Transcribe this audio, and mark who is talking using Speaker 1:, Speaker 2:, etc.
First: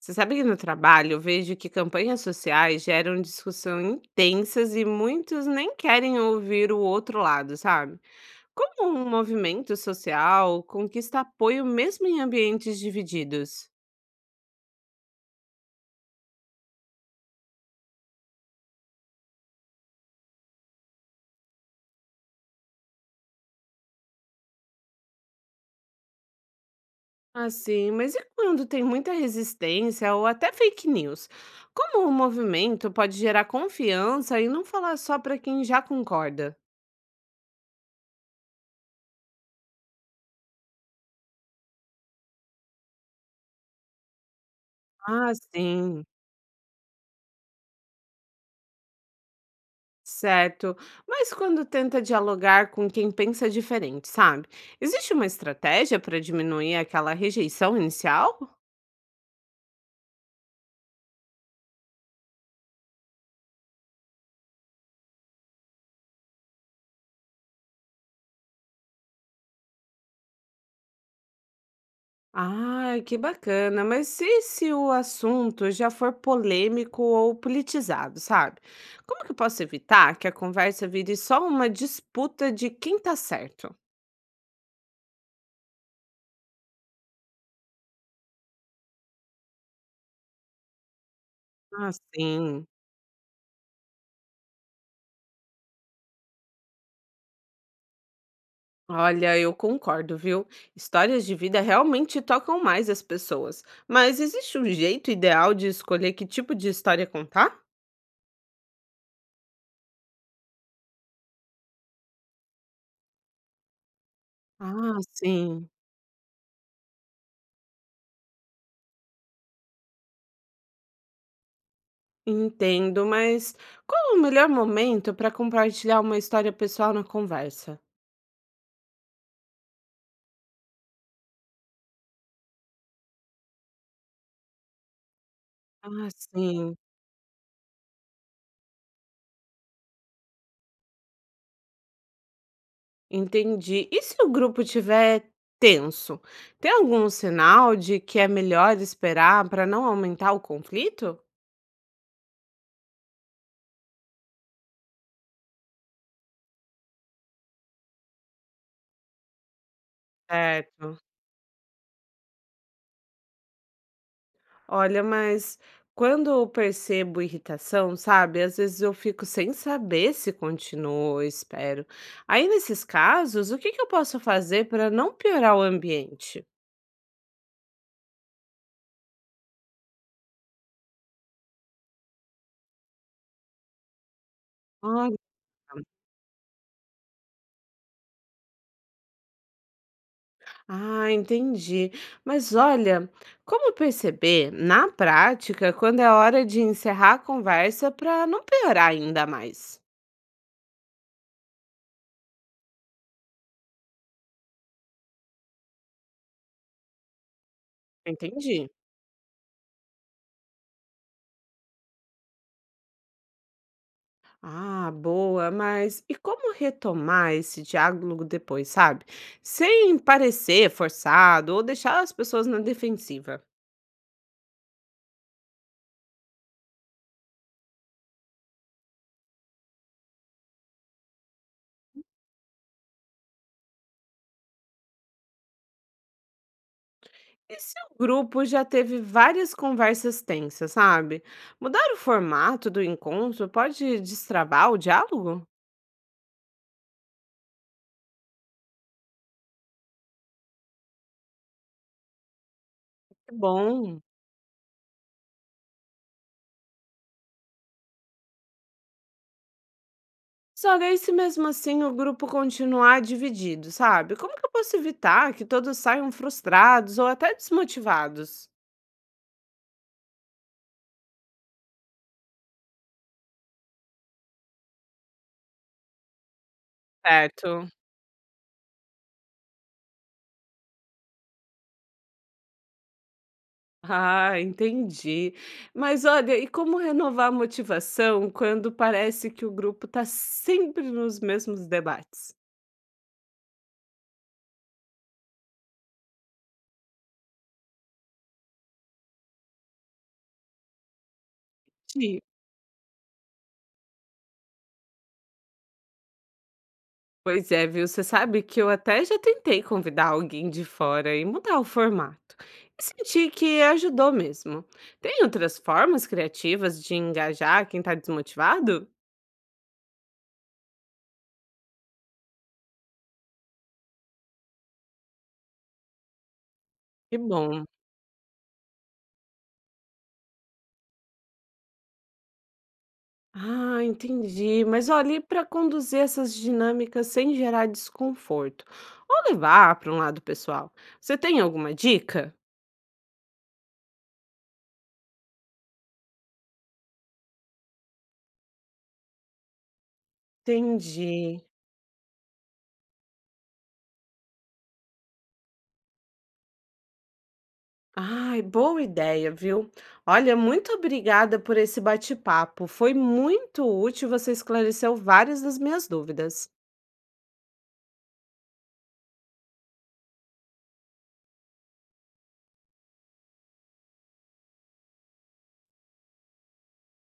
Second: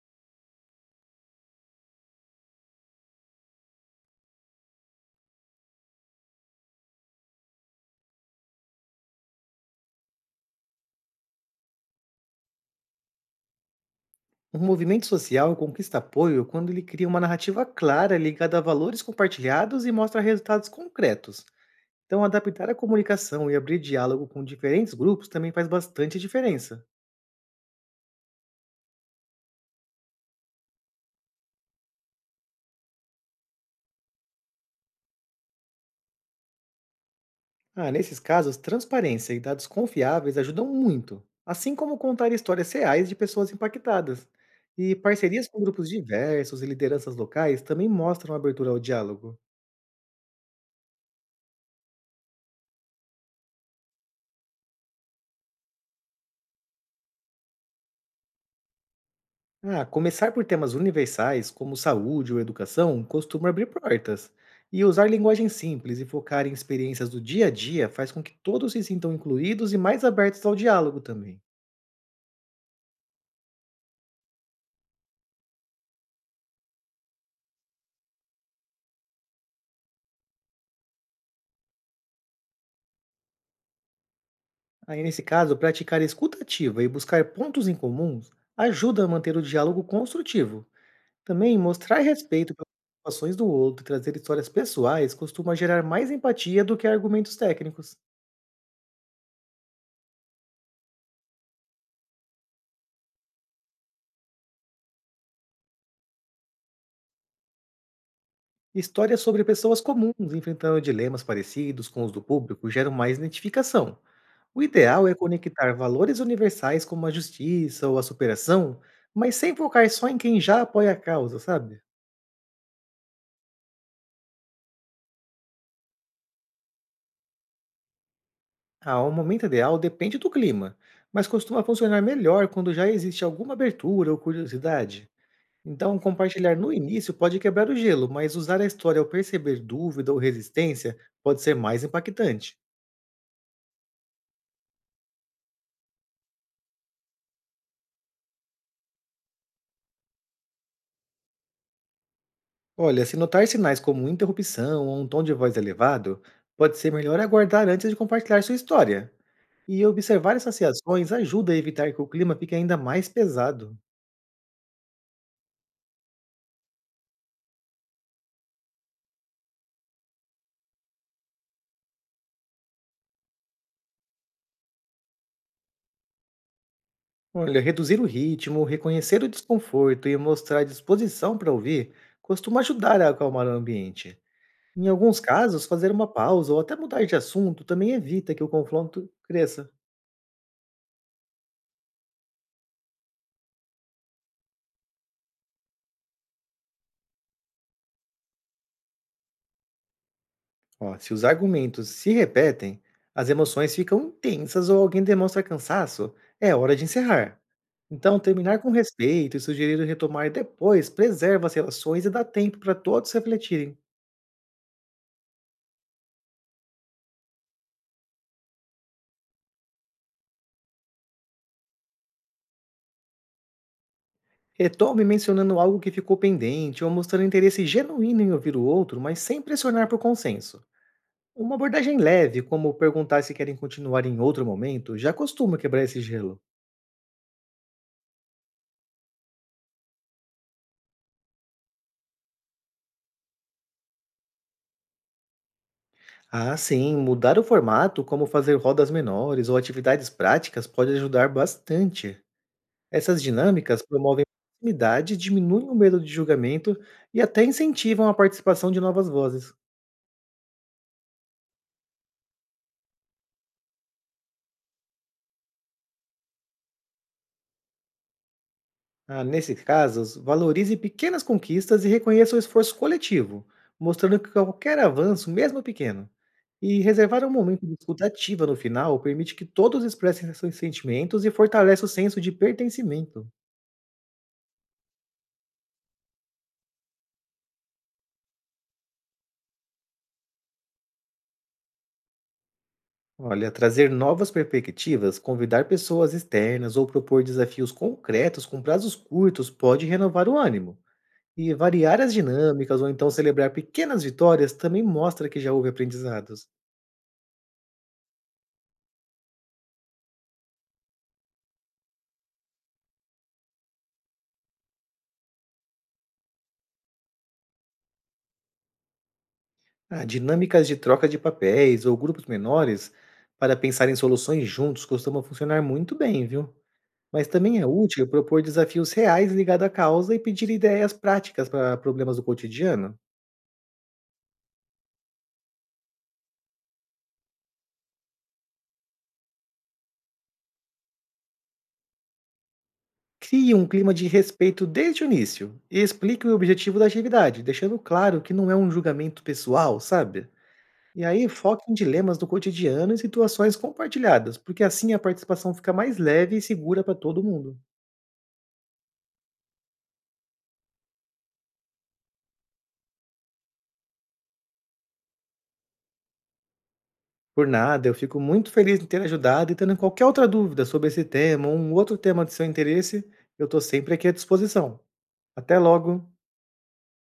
Speaker 1: Você sabe que no trabalho eu vejo que campanhas sociais geram discussão intensas e muitos nem querem ouvir o outro lado, sabe? Como um movimento social conquista apoio mesmo em ambientes divididos?
Speaker 2: Um movimento social conquista apoio quando ele cria uma narrativa clara ligada a valores compartilhados e mostra resultados concretos. Então, adaptar a comunicação e abrir diálogo com diferentes grupos também faz bastante diferença.
Speaker 1: Assim, mas e quando tem muita resistência ou até fake news? Como o movimento pode gerar confiança e não falar só para quem já concorda?
Speaker 2: Ah, nesses casos, transparência e dados confiáveis ajudam muito, assim como contar histórias reais de pessoas impactadas. E
Speaker 1: Ah,
Speaker 2: parcerias com grupos
Speaker 1: sim.
Speaker 2: diversos e lideranças locais também mostram abertura ao diálogo.
Speaker 1: Certo. Mas quando tenta dialogar com quem pensa diferente, sabe? Existe uma estratégia para diminuir aquela rejeição inicial?
Speaker 2: Ah, começar por temas universais, como saúde ou educação, costuma abrir portas. E usar linguagem simples e focar em experiências do dia a dia faz com que todos se sintam incluídos e mais abertos ao diálogo também.
Speaker 1: Ai, que bacana. Mas e se o assunto já for polêmico ou politizado, sabe? Como que eu posso evitar que a conversa vire só uma disputa de quem tá certo?
Speaker 2: Aí, nesse caso, praticar escuta ativa e buscar pontos em comuns ajuda a manter o diálogo construtivo. Também
Speaker 1: Ah,
Speaker 2: mostrar respeito
Speaker 1: sim.
Speaker 2: pelas preocupações do outro e trazer histórias pessoais costuma gerar mais empatia do que argumentos técnicos.
Speaker 1: Olha, eu concordo, viu? Histórias de vida realmente tocam mais as pessoas. Mas existe um jeito ideal de escolher que tipo de história contar?
Speaker 2: Histórias sobre pessoas comuns enfrentando dilemas parecidos com os do público geram mais identificação. O
Speaker 1: Ah,
Speaker 2: ideal é
Speaker 1: sim.
Speaker 2: conectar valores universais como a justiça ou a superação, mas sem focar só em quem já apoia a causa, sabe?
Speaker 1: Entendo, mas qual é o melhor momento para compartilhar uma história pessoal na conversa?
Speaker 2: Ah, o momento ideal depende do clima, mas costuma funcionar melhor quando já existe alguma abertura ou curiosidade. Então,
Speaker 1: Ah,
Speaker 2: compartilhar no
Speaker 1: sim.
Speaker 2: início pode quebrar o gelo, mas usar a história ao perceber dúvida ou resistência pode ser mais impactante.
Speaker 1: Entendi. E se o grupo tiver tenso? Tem algum sinal de que é melhor esperar para não aumentar o conflito?
Speaker 2: Olha, se notar sinais como interrupção ou um tom de voz elevado, pode ser melhor aguardar antes de compartilhar sua história. E observar essas
Speaker 1: Certo.
Speaker 2: reações ajuda a evitar que o clima fique ainda mais pesado.
Speaker 1: Olha, mas quando eu percebo irritação, sabe? Às vezes eu fico sem saber se continuo ou espero. Aí, nesses casos, o que que eu posso fazer para não piorar o ambiente?
Speaker 2: Olha, reduzir o ritmo, reconhecer o desconforto e mostrar disposição para ouvir costuma ajudar a acalmar o ambiente. Em
Speaker 1: Olha,
Speaker 2: alguns casos, fazer uma pausa ou até mudar de assunto também evita que o confronto cresça.
Speaker 1: ah, entendi. Mas olha, como perceber na prática quando é hora de encerrar a conversa para não piorar ainda mais?
Speaker 2: Ó, se os argumentos se repetem, as emoções ficam intensas ou alguém demonstra cansaço, é hora de encerrar. Então, terminar
Speaker 1: Entendi.
Speaker 2: com respeito e sugerir retomar depois preserva as relações e dá tempo para todos refletirem.
Speaker 1: Ah, boa, mas e como retomar esse diálogo depois, sabe? Sem parecer forçado ou deixar as pessoas na defensiva.
Speaker 2: Retome mencionando algo que ficou pendente ou mostrando interesse genuíno em ouvir o outro, mas sem pressionar por consenso. Uma abordagem leve, como perguntar se querem continuar em outro momento, já costuma quebrar esse gelo.
Speaker 1: E se o grupo já teve várias conversas tensas, sabe? Mudar o formato do encontro pode destravar o diálogo?
Speaker 2: Ah, sim, mudar o formato, como fazer rodas menores ou atividades práticas, pode ajudar bastante. Essas dinâmicas
Speaker 1: Bom.
Speaker 2: promovem proximidade, diminuem o medo de julgamento e até incentivam a participação de novas vozes.
Speaker 1: Só que aí, se mesmo assim o grupo continuar dividido, sabe? Como que eu posso evitar que todos saiam frustrados ou até desmotivados?
Speaker 2: Ah, nesses casos, valorize pequenas conquistas e reconheça o esforço coletivo, mostrando que qualquer avanço, mesmo pequeno, e reservar um momento
Speaker 1: Certo.
Speaker 2: de escuta ativa no final permite que todos expressem seus sentimentos e fortalece o senso de pertencimento.
Speaker 1: Ah, entendi. Mas olha, e como renovar a motivação quando parece que o grupo está sempre nos mesmos debates?
Speaker 2: Olha, trazer novas perspectivas, convidar pessoas externas ou propor desafios concretos com prazos curtos pode renovar o ânimo. E variar as
Speaker 1: Sim.
Speaker 2: dinâmicas ou então celebrar pequenas vitórias também mostra que já houve aprendizados.
Speaker 1: Pois é, viu? Você sabe que eu até já tentei convidar alguém de fora e mudar o formato. E senti que ajudou mesmo. Tem outras formas criativas de engajar quem está desmotivado?
Speaker 2: Ah, dinâmicas de troca de papéis ou grupos menores para pensar em soluções juntos costuma funcionar muito bem, viu?
Speaker 1: Que
Speaker 2: Mas também
Speaker 1: bom.
Speaker 2: é útil propor desafios reais ligados à causa e pedir ideias práticas para problemas do cotidiano.
Speaker 1: Ah, entendi. Mas olhe para conduzir essas dinâmicas sem gerar desconforto ou levar para um lado pessoal, você tem alguma dica?
Speaker 2: Crie um clima de respeito desde o início e explique o objetivo da atividade, deixando claro que não é um julgamento pessoal, sabe? E aí
Speaker 1: Entendi.
Speaker 2: foque em dilemas do cotidiano e situações compartilhadas, porque assim a participação fica mais leve e segura para todo mundo.
Speaker 1: Ai, boa ideia, viu? Olha, muito obrigada por esse bate-papo. Foi muito útil, você esclareceu várias das minhas dúvidas.
Speaker 2: Por nada, eu fico muito feliz em ter ajudado e tendo qualquer outra dúvida sobre esse tema ou um outro tema de seu interesse, eu estou sempre aqui à disposição. Até logo!